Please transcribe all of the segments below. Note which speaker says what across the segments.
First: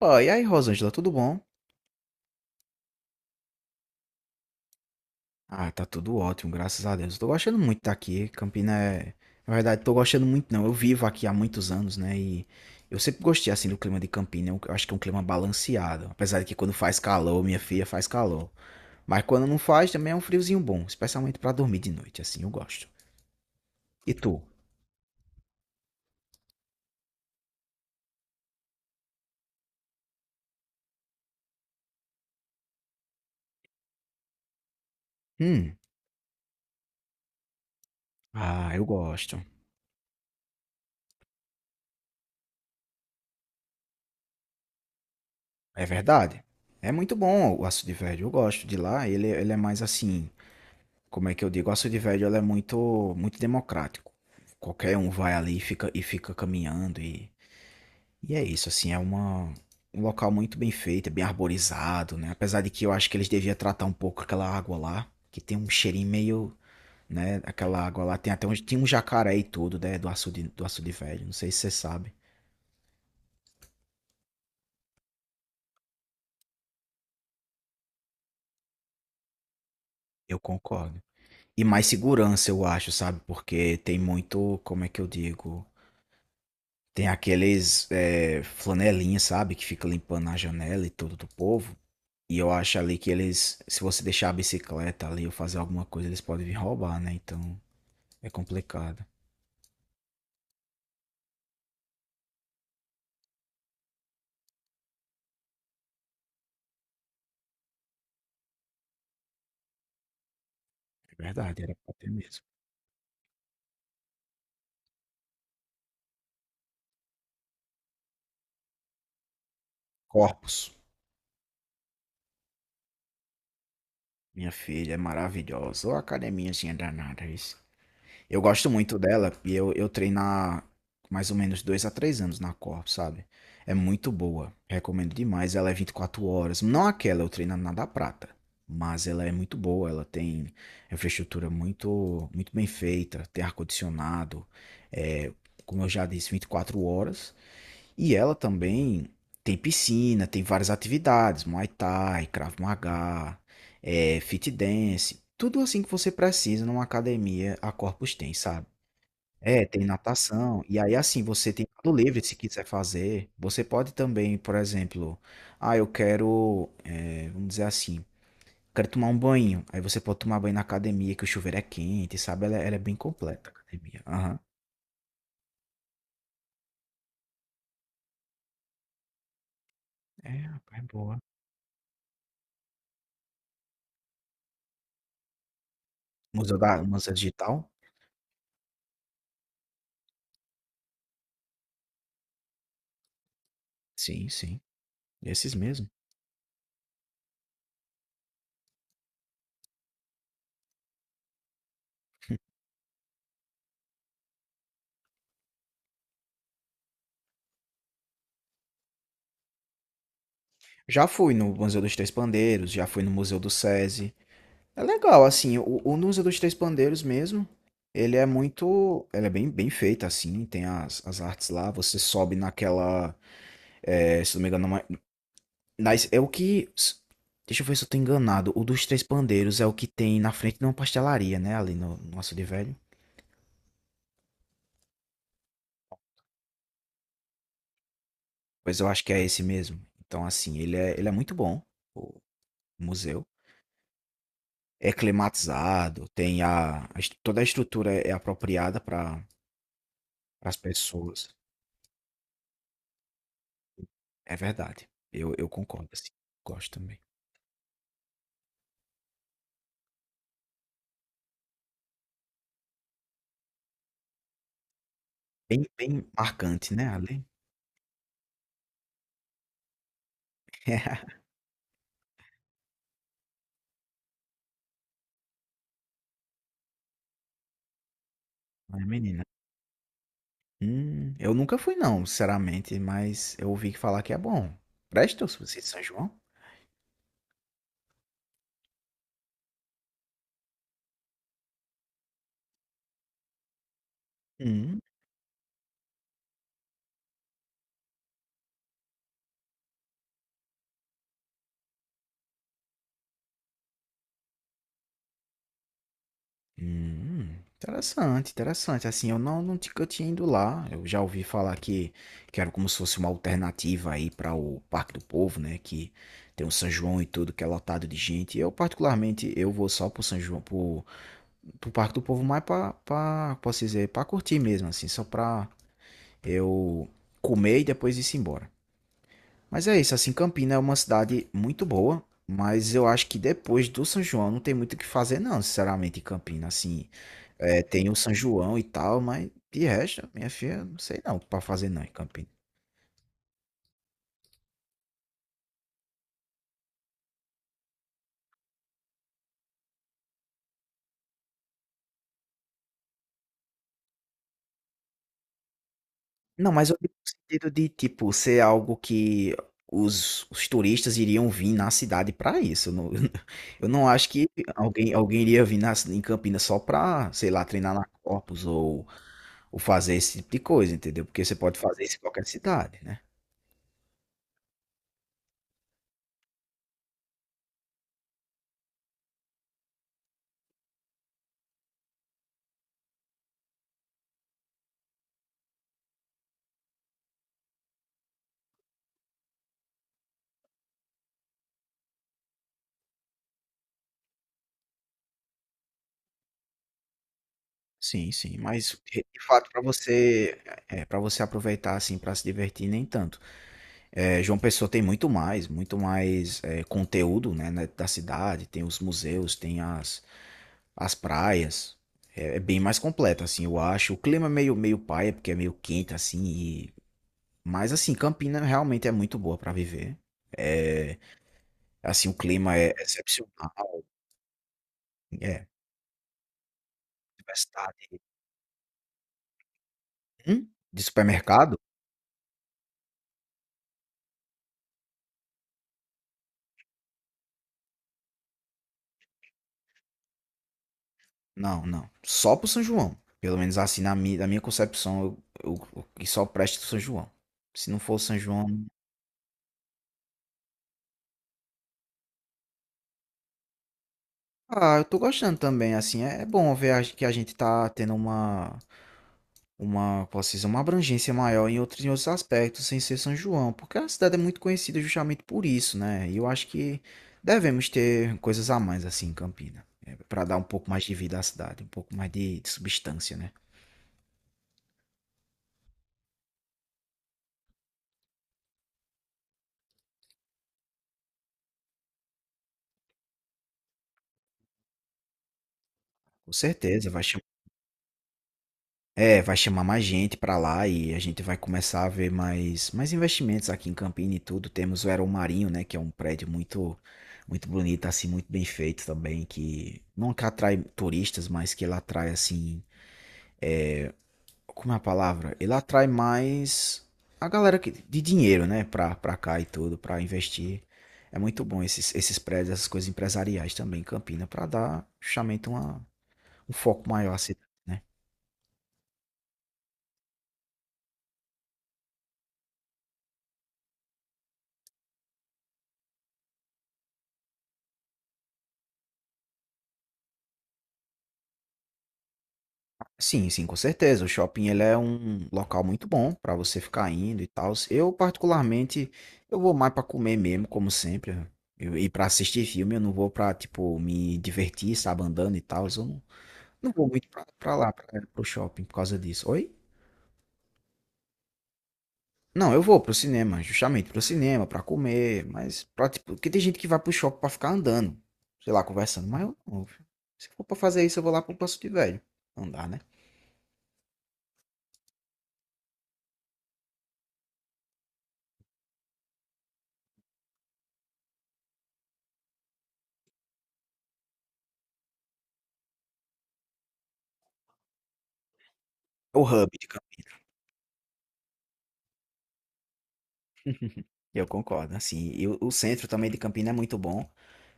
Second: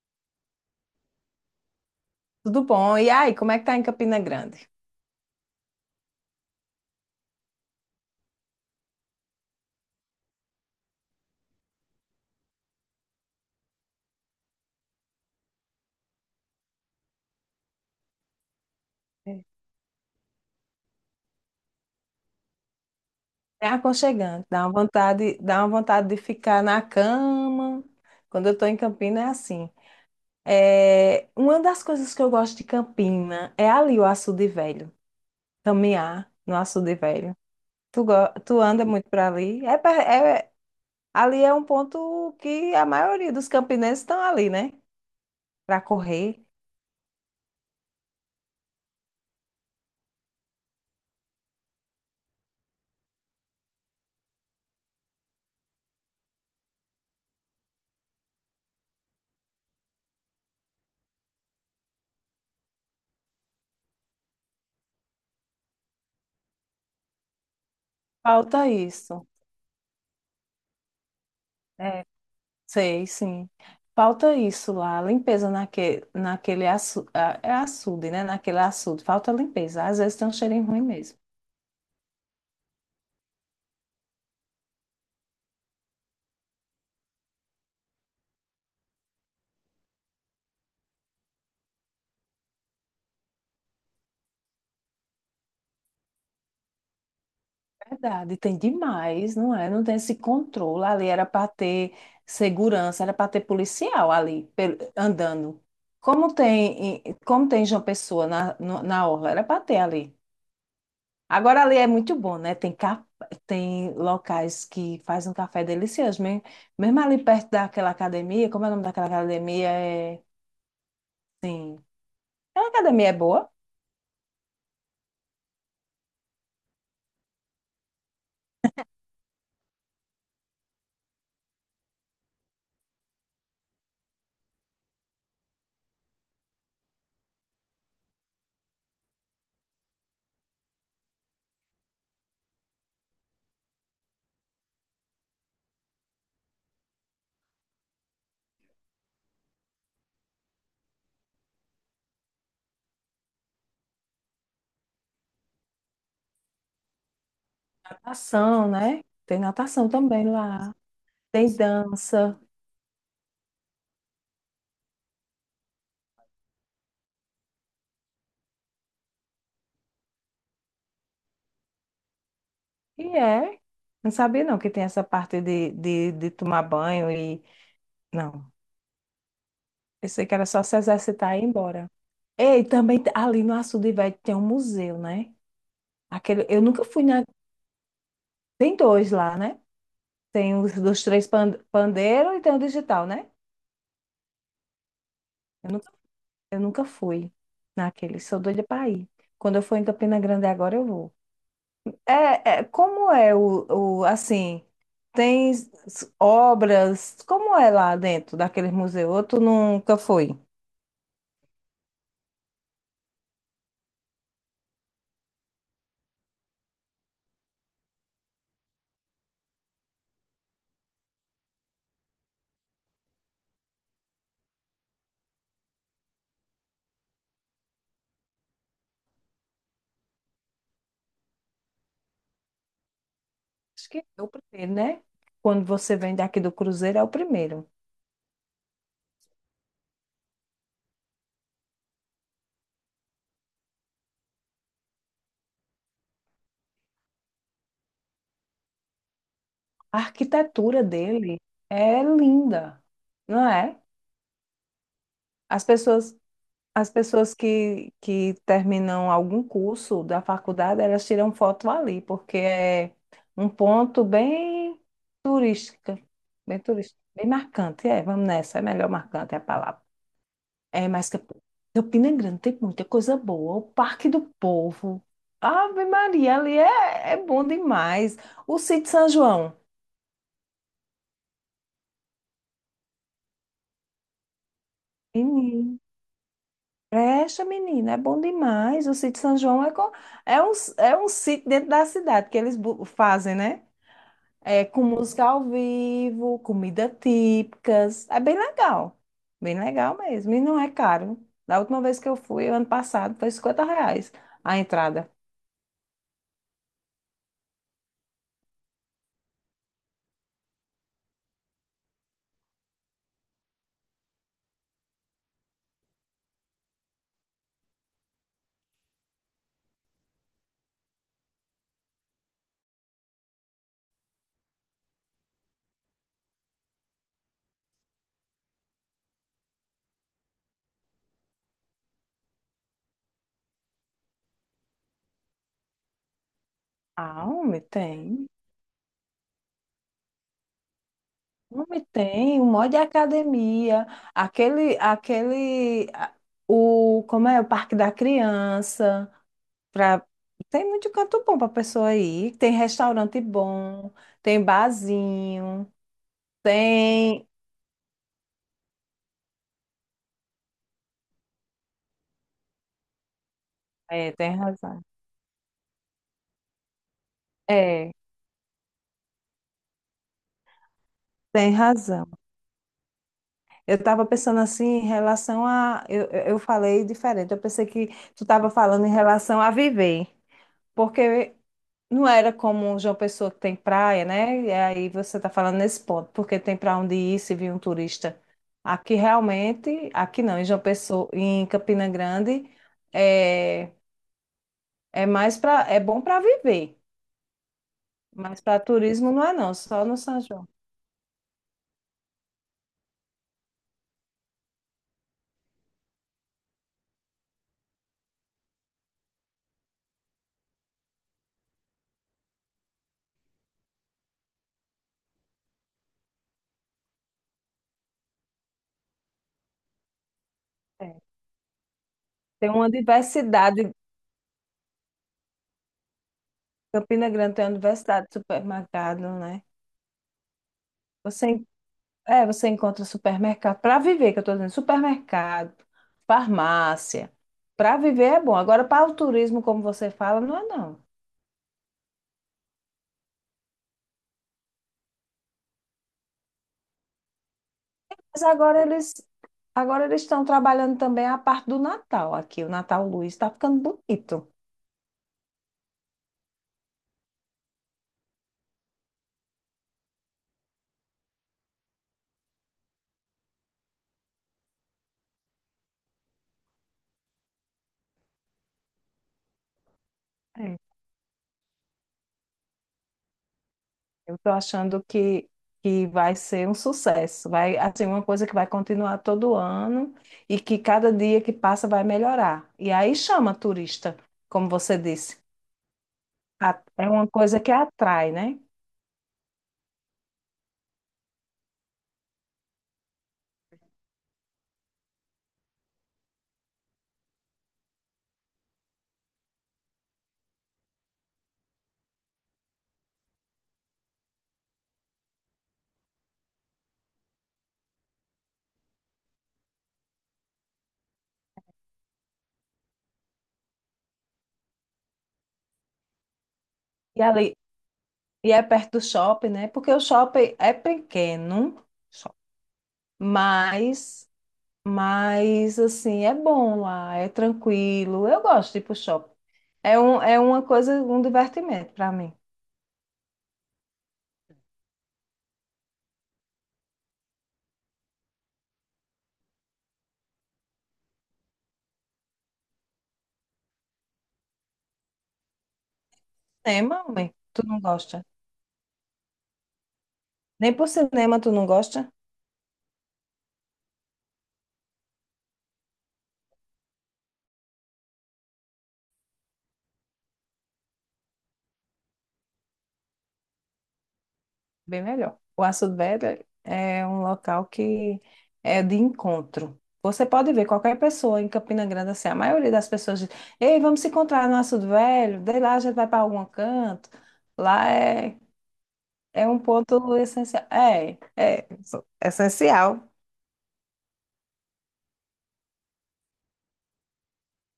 Speaker 1: Ó, e aí, Rosângela, tudo bom?
Speaker 2: Tudo bom? E aí, como é que tá em Campina Grande?
Speaker 1: Ah, tá tudo ótimo, graças a Deus. Tô gostando muito de estar aqui. Campina é. Na verdade, tô gostando muito, não. Eu vivo aqui há muitos anos, né? E eu sempre gostei, assim, do clima de Campina. Eu acho que é um clima balanceado. Apesar de que quando faz calor, minha filha, faz calor. Mas
Speaker 2: É.
Speaker 1: quando não faz, também é um friozinho bom. Especialmente pra dormir de noite, assim, eu gosto.
Speaker 2: É
Speaker 1: E tu?
Speaker 2: aconchegante, dá uma vontade de ficar na cama. Quando eu tô em Campina é assim. É, uma das coisas que eu gosto de Campina é ali o Açude Velho,
Speaker 1: Hum.
Speaker 2: caminhar no Açude Velho. Tu, go- Tu
Speaker 1: Ah, eu
Speaker 2: anda muito para
Speaker 1: gosto.
Speaker 2: ali? Ali é um ponto que a maioria dos campinenses estão ali, né? Para
Speaker 1: É verdade.
Speaker 2: correr.
Speaker 1: É muito bom o Açude Verde. Eu gosto de lá. Ele é mais assim. Como é que eu digo? A Cidade Velho, ela é muito, muito democrático. Qualquer um vai ali e fica caminhando e é isso, assim, é uma, um local muito bem feito, é bem arborizado, né? Apesar de que eu acho que eles deviam tratar um pouco aquela água lá, que tem um cheirinho meio, né? Aquela água lá tem até um,
Speaker 2: Falta
Speaker 1: tinha um
Speaker 2: isso.
Speaker 1: jacaré e tudo, né? Do açude velho, não sei se você sabe.
Speaker 2: Sei, sim. Falta isso lá, naquele açude, né? Naquele açude, falta limpeza. Às vezes tem um
Speaker 1: Eu
Speaker 2: cheirinho ruim
Speaker 1: concordo.
Speaker 2: mesmo.
Speaker 1: E mais segurança, eu acho, sabe? Porque tem muito, como é que eu digo? Tem aqueles flanelinha, sabe? Que fica limpando a janela e tudo do povo. E eu acho ali que eles, se você deixar a bicicleta ali ou fazer alguma coisa, eles podem vir roubar, né? Então é
Speaker 2: Verdade, tem
Speaker 1: complicado.
Speaker 2: demais, não é? Não tem esse controle. Ali era para ter segurança, era para ter policial ali andando. Como tem João Pessoa na, no- na orla, era para ter ali.
Speaker 1: É verdade,
Speaker 2: Agora
Speaker 1: era
Speaker 2: ali é
Speaker 1: pra ter
Speaker 2: muito bom,
Speaker 1: mesmo.
Speaker 2: né? Tem locais que fazem um café delicioso. Mesmo ali perto daquela academia, como é o nome daquela academia? É,
Speaker 1: Corpus,
Speaker 2: sim. Aquela academia é boa.
Speaker 1: minha filha, é maravilhosa. Ô academiazinha danada, isso. Eu gosto muito dela e eu treino há mais ou menos dois a três anos na Corp, sabe? É muito boa, recomendo demais. Ela é 24 horas, não aquela, eu treino na da Prata, mas ela é muito boa. Ela tem infraestrutura muito, muito bem feita, tem ar-condicionado, é, como eu já disse, 24 horas. E ela também tem piscina, tem várias atividades, Muay Thai, Krav Maga, fit dance, tudo assim que você precisa numa academia, a Corpus tem, sabe.
Speaker 2: Natação, né? Tem
Speaker 1: É, tem
Speaker 2: natação também
Speaker 1: natação,
Speaker 2: lá.
Speaker 1: e aí assim, você
Speaker 2: Tem
Speaker 1: tem tudo livre se
Speaker 2: dança.
Speaker 1: quiser fazer. Você pode também, por exemplo, ah, eu quero, vamos dizer assim, quero tomar um banho. Aí você pode tomar banho na academia, que o chuveiro é quente, sabe? Ela é bem
Speaker 2: E
Speaker 1: completa, a
Speaker 2: é.
Speaker 1: academia.
Speaker 2: Não
Speaker 1: Aham.
Speaker 2: sabia não que tem essa parte de tomar banho e... Não. Eu sei
Speaker 1: É,
Speaker 2: que era só se
Speaker 1: rapaz, é boa.
Speaker 2: exercitar e ir embora. Ei, também ali no Açude Velho tem um museu, né? Aquele,
Speaker 1: Museu
Speaker 2: eu
Speaker 1: da,
Speaker 2: nunca fui
Speaker 1: Museu
Speaker 2: na...
Speaker 1: Digital?
Speaker 2: Tem dois lá, né? Tem os dos três pandeiro e tem o digital, né?
Speaker 1: Sim, sim. Esses
Speaker 2: Eu
Speaker 1: mesmo.
Speaker 2: nunca, eu nunca fui naquele, sou doida para ir. Quando eu for em Campina Grande agora, eu vou. Como é assim, tem obras, como é lá dentro daquele museu? Ou tu nunca foi?
Speaker 1: Já fui no Museu dos Três Pandeiros, já fui no Museu do SESI. É legal, assim, o Nusa dos Três Pandeiros mesmo, ele é muito, ele é bem, bem feito, assim, tem as, as artes lá, você sobe naquela, é, se não me engano, é uma- nas, é o que, s- deixa eu ver se eu tô enganado, o dos Três Pandeiros é o que tem na frente de uma pastelaria, né, ali no Açude Velho,
Speaker 2: Acho que é o primeiro, né? Quando você vem daqui do Cruzeiro, é o primeiro.
Speaker 1: pois eu acho que é esse mesmo, então, assim, ele é muito bom, o museu, é climatizado, tem a est- toda a estrutura é apropriada para
Speaker 2: A
Speaker 1: as
Speaker 2: arquitetura
Speaker 1: pessoas.
Speaker 2: dele é linda, não é?
Speaker 1: É verdade. Eu
Speaker 2: As
Speaker 1: concordo, assim.
Speaker 2: pessoas.
Speaker 1: Gosto
Speaker 2: As
Speaker 1: também.
Speaker 2: pessoas que terminam algum curso da faculdade, elas tiram foto ali, porque é um ponto bem
Speaker 1: Bem,
Speaker 2: turística,
Speaker 1: bem
Speaker 2: bem
Speaker 1: marcante, né,
Speaker 2: turístico,
Speaker 1: ali.
Speaker 2: bem marcante. É, vamos nessa, é melhor marcante é a palavra. É mais que Campina é Grande tem muita coisa boa. O Parque do Povo. Ave Maria, ali é, é bom demais. O
Speaker 1: Mas,
Speaker 2: Sítio São
Speaker 1: menina,
Speaker 2: João.
Speaker 1: eu nunca fui não, sinceramente, mas eu ouvi falar que é bom. Presta os doces de São João?
Speaker 2: Presta, menina, é bom demais. O sítio São João é, co- É é um sítio dentro da cidade que eles fazem, né? É,
Speaker 1: Hum,
Speaker 2: com música ao vivo, comida típicas. É bem legal. Bem legal mesmo. E não é caro. Da última vez que eu fui, ano passado, foi 50 reais a entrada.
Speaker 1: interessante, interessante. Assim, eu não nunca tinha ido lá. Eu já ouvi falar que era como se fosse uma alternativa aí para o Parque do Povo, né, que tem o São João e tudo, que é lotado de gente. Eu particularmente, eu vou só pro São João para pro Parque do Povo mais pra, pra, posso dizer, pra curtir mesmo, assim, só pra eu comer e depois ir-se embora. Mas é isso, assim, Campina é uma cidade muito boa, mas eu acho que depois do São João não tem muito o que fazer, não, sinceramente, em Campina, assim,
Speaker 2: Ah, homem,
Speaker 1: é, tem o São
Speaker 2: tem.
Speaker 1: João e tal, mas de resto, minha filha, não sei não o que pra fazer não
Speaker 2: Homem,
Speaker 1: em Campina.
Speaker 2: tem. O monte de academia. Aquele, aquele, a- Como é? O Parque da Criança. Pra... Tem muito canto bom pra pessoa ir. Tem restaurante bom, tem barzinho,
Speaker 1: Não, mas eu digo no
Speaker 2: tem.
Speaker 1: sentido de, tipo, ser algo que os turistas iriam vir na cidade para isso. Eu não, eu não acho
Speaker 2: É,
Speaker 1: que
Speaker 2: tem razão.
Speaker 1: alguém iria vir na, em Campinas só para, sei lá, treinar na
Speaker 2: É,
Speaker 1: Corpus ou fazer esse tipo de coisa, entendeu? Porque você
Speaker 2: tem
Speaker 1: pode fazer isso em
Speaker 2: razão.
Speaker 1: qualquer cidade, né?
Speaker 2: Eu estava pensando assim em relação a. Eu falei diferente. Eu pensei que tu estava falando em relação a viver. Porque não era como João Pessoa que tem praia, né? E aí você está falando nesse ponto, porque tem para onde ir se vir um turista. Aqui realmente, aqui não, em João Pessoa, em Campina Grande. É, é mais para, é bom para viver,
Speaker 1: Sim, sim,
Speaker 2: mas para
Speaker 1: mas de
Speaker 2: turismo
Speaker 1: de
Speaker 2: não é
Speaker 1: fato
Speaker 2: não,
Speaker 1: para
Speaker 2: só no São
Speaker 1: você
Speaker 2: João.
Speaker 1: é, para você aproveitar assim para se divertir nem tanto. É, João Pessoa tem muito mais é, conteúdo, né, da cidade, tem os museus, tem as, as praias. É, é bem mais completo, assim, eu acho. O clima é meio, meio paia, porque é meio quente, assim. E... Mas, assim, Campina realmente é muito boa para viver. É,
Speaker 2: É.
Speaker 1: assim, o
Speaker 2: Tem
Speaker 1: clima
Speaker 2: uma
Speaker 1: é
Speaker 2: diversidade,
Speaker 1: excepcional. É,
Speaker 2: Campina Grande tem uma
Speaker 1: diversidade.
Speaker 2: diversidade de supermercado, né?
Speaker 1: Hum? De
Speaker 2: Você, en-
Speaker 1: supermercado?
Speaker 2: É, você encontra supermercado para viver, que eu estou dizendo, supermercado, farmácia. Para viver é bom. Agora para o turismo, como você fala, não é não.
Speaker 1: Não, não. Só pro São João. Pelo menos assim, na minha concepção, eu que só presta pro São João. Se não for o São
Speaker 2: Mas
Speaker 1: João.
Speaker 2: agora eles Agora eles estão trabalhando também a parte do Natal aqui. O Natal Luz está ficando bonito.
Speaker 1: Ah, eu tô gostando também, assim. É, é bom ver a- que a gente tá tendo uma. Uma, posso dizer, uma abrangência maior em outros aspectos, sem ser São João, porque a cidade é muito conhecida justamente por isso, né? E eu acho que devemos ter coisas a mais assim em Campina, para dar um pouco mais de vida à cidade, um pouco mais de substância, né?
Speaker 2: Eu estou achando que vai ser um sucesso. Vai, assim, uma coisa que vai continuar todo ano e que cada dia que passa vai melhorar. E aí chama turista, como você disse.
Speaker 1: Com
Speaker 2: É
Speaker 1: certeza, vai
Speaker 2: uma
Speaker 1: chamar,
Speaker 2: coisa que atrai, né?
Speaker 1: é, vai chamar mais gente para lá e a gente vai começar a ver mais, mais investimentos aqui em Campina e tudo. Temos o Aeromarinho, né, que é um prédio muito, muito bonito, assim, muito bem feito também, que não, que atrai turistas, mas que ele atrai assim, como é a palavra? Ele atrai mais a galera que, de dinheiro, né? Pra, pra cá e tudo, pra investir. É muito bom esses, esses prédios, essas coisas empresariais também em Campina, pra dar justamente uma, um foco
Speaker 2: E
Speaker 1: maior à
Speaker 2: ali,
Speaker 1: cidade, né?
Speaker 2: e é perto do shopping, né? Porque o shopping é pequeno, só- mas, mas assim, é bom lá, é tranquilo. Eu gosto de ir pro shopping. É uma coisa, um divertimento para mim.
Speaker 1: Sim, sim, com certeza. O shopping ele é um local muito bom pra você ficar indo e tal. Eu, particularmente, eu vou mais pra comer mesmo, como sempre. Eu, e pra assistir filme, eu não vou pra, tipo, me divertir, sabe, andando e tal. Eu não, não
Speaker 2: Cinema,
Speaker 1: vou muito
Speaker 2: homem,
Speaker 1: pra,
Speaker 2: tu
Speaker 1: pra
Speaker 2: não
Speaker 1: lá, pra,
Speaker 2: gosta?
Speaker 1: pro shopping, por causa disso. Oi?
Speaker 2: Nem por cinema tu não gosta?
Speaker 1: Não, eu vou pro cinema, justamente pro cinema, pra comer, mas pra, tipo, porque tem gente que vai pro shopping pra ficar andando, sei lá, conversando, mas eu não, filho. Se for pra fazer isso, eu vou lá pro Passo de Velho. Não dá, né?
Speaker 2: Bem melhor. O Aço Velho é um local que é de encontro. Você pode ver qualquer pessoa em Campina Grande, assim, a maioria das pessoas diz, ei, vamos se encontrar no Açude Velho, daí lá a gente vai para algum canto. Lá é,
Speaker 1: O
Speaker 2: é um
Speaker 1: hub de
Speaker 2: ponto
Speaker 1: Campinas,
Speaker 2: essencial. É, essencial.
Speaker 1: eu concordo, assim, e o centro também de Campinas é muito bom.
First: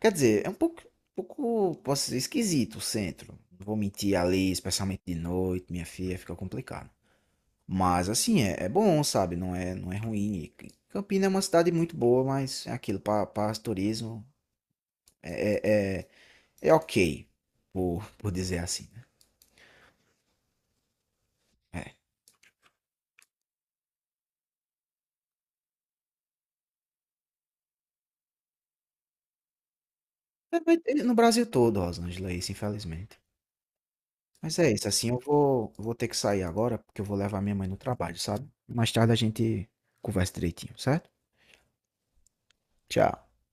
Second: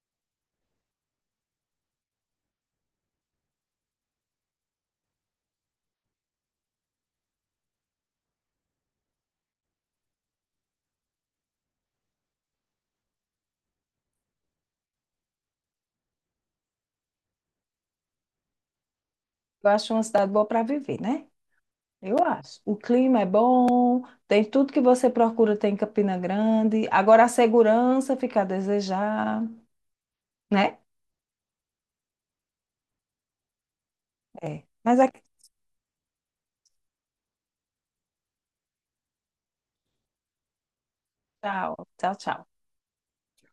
Speaker 1: Quer dizer, é um pouco, posso dizer, esquisito o centro. Não vou mentir ali, especialmente de noite, minha filha, fica complicado. Mas assim, é, é bom, sabe? Não é ruim. E Campinas é uma cidade muito boa, mas é aquilo, para turismo, é, é- é É ok, por dizer assim, né.
Speaker 2: Eu acho uma cidade boa para viver, né?
Speaker 1: É.
Speaker 2: Eu acho. O clima é bom, tem tudo que você procura, tem em Campina Grande. Agora a segurança fica a desejar,
Speaker 1: É, vai
Speaker 2: né?
Speaker 1: ter no Brasil todo, Rosângela, é isso, infelizmente. Mas
Speaker 2: É.
Speaker 1: é isso,
Speaker 2: Mas
Speaker 1: assim, eu
Speaker 2: aqui,
Speaker 1: vou eu vou ter que sair agora, porque eu vou levar minha mãe no trabalho, sabe. Mais tarde a gente conversa direitinho, certo?
Speaker 2: tchau, tchau, tchau.
Speaker 1: Tchau.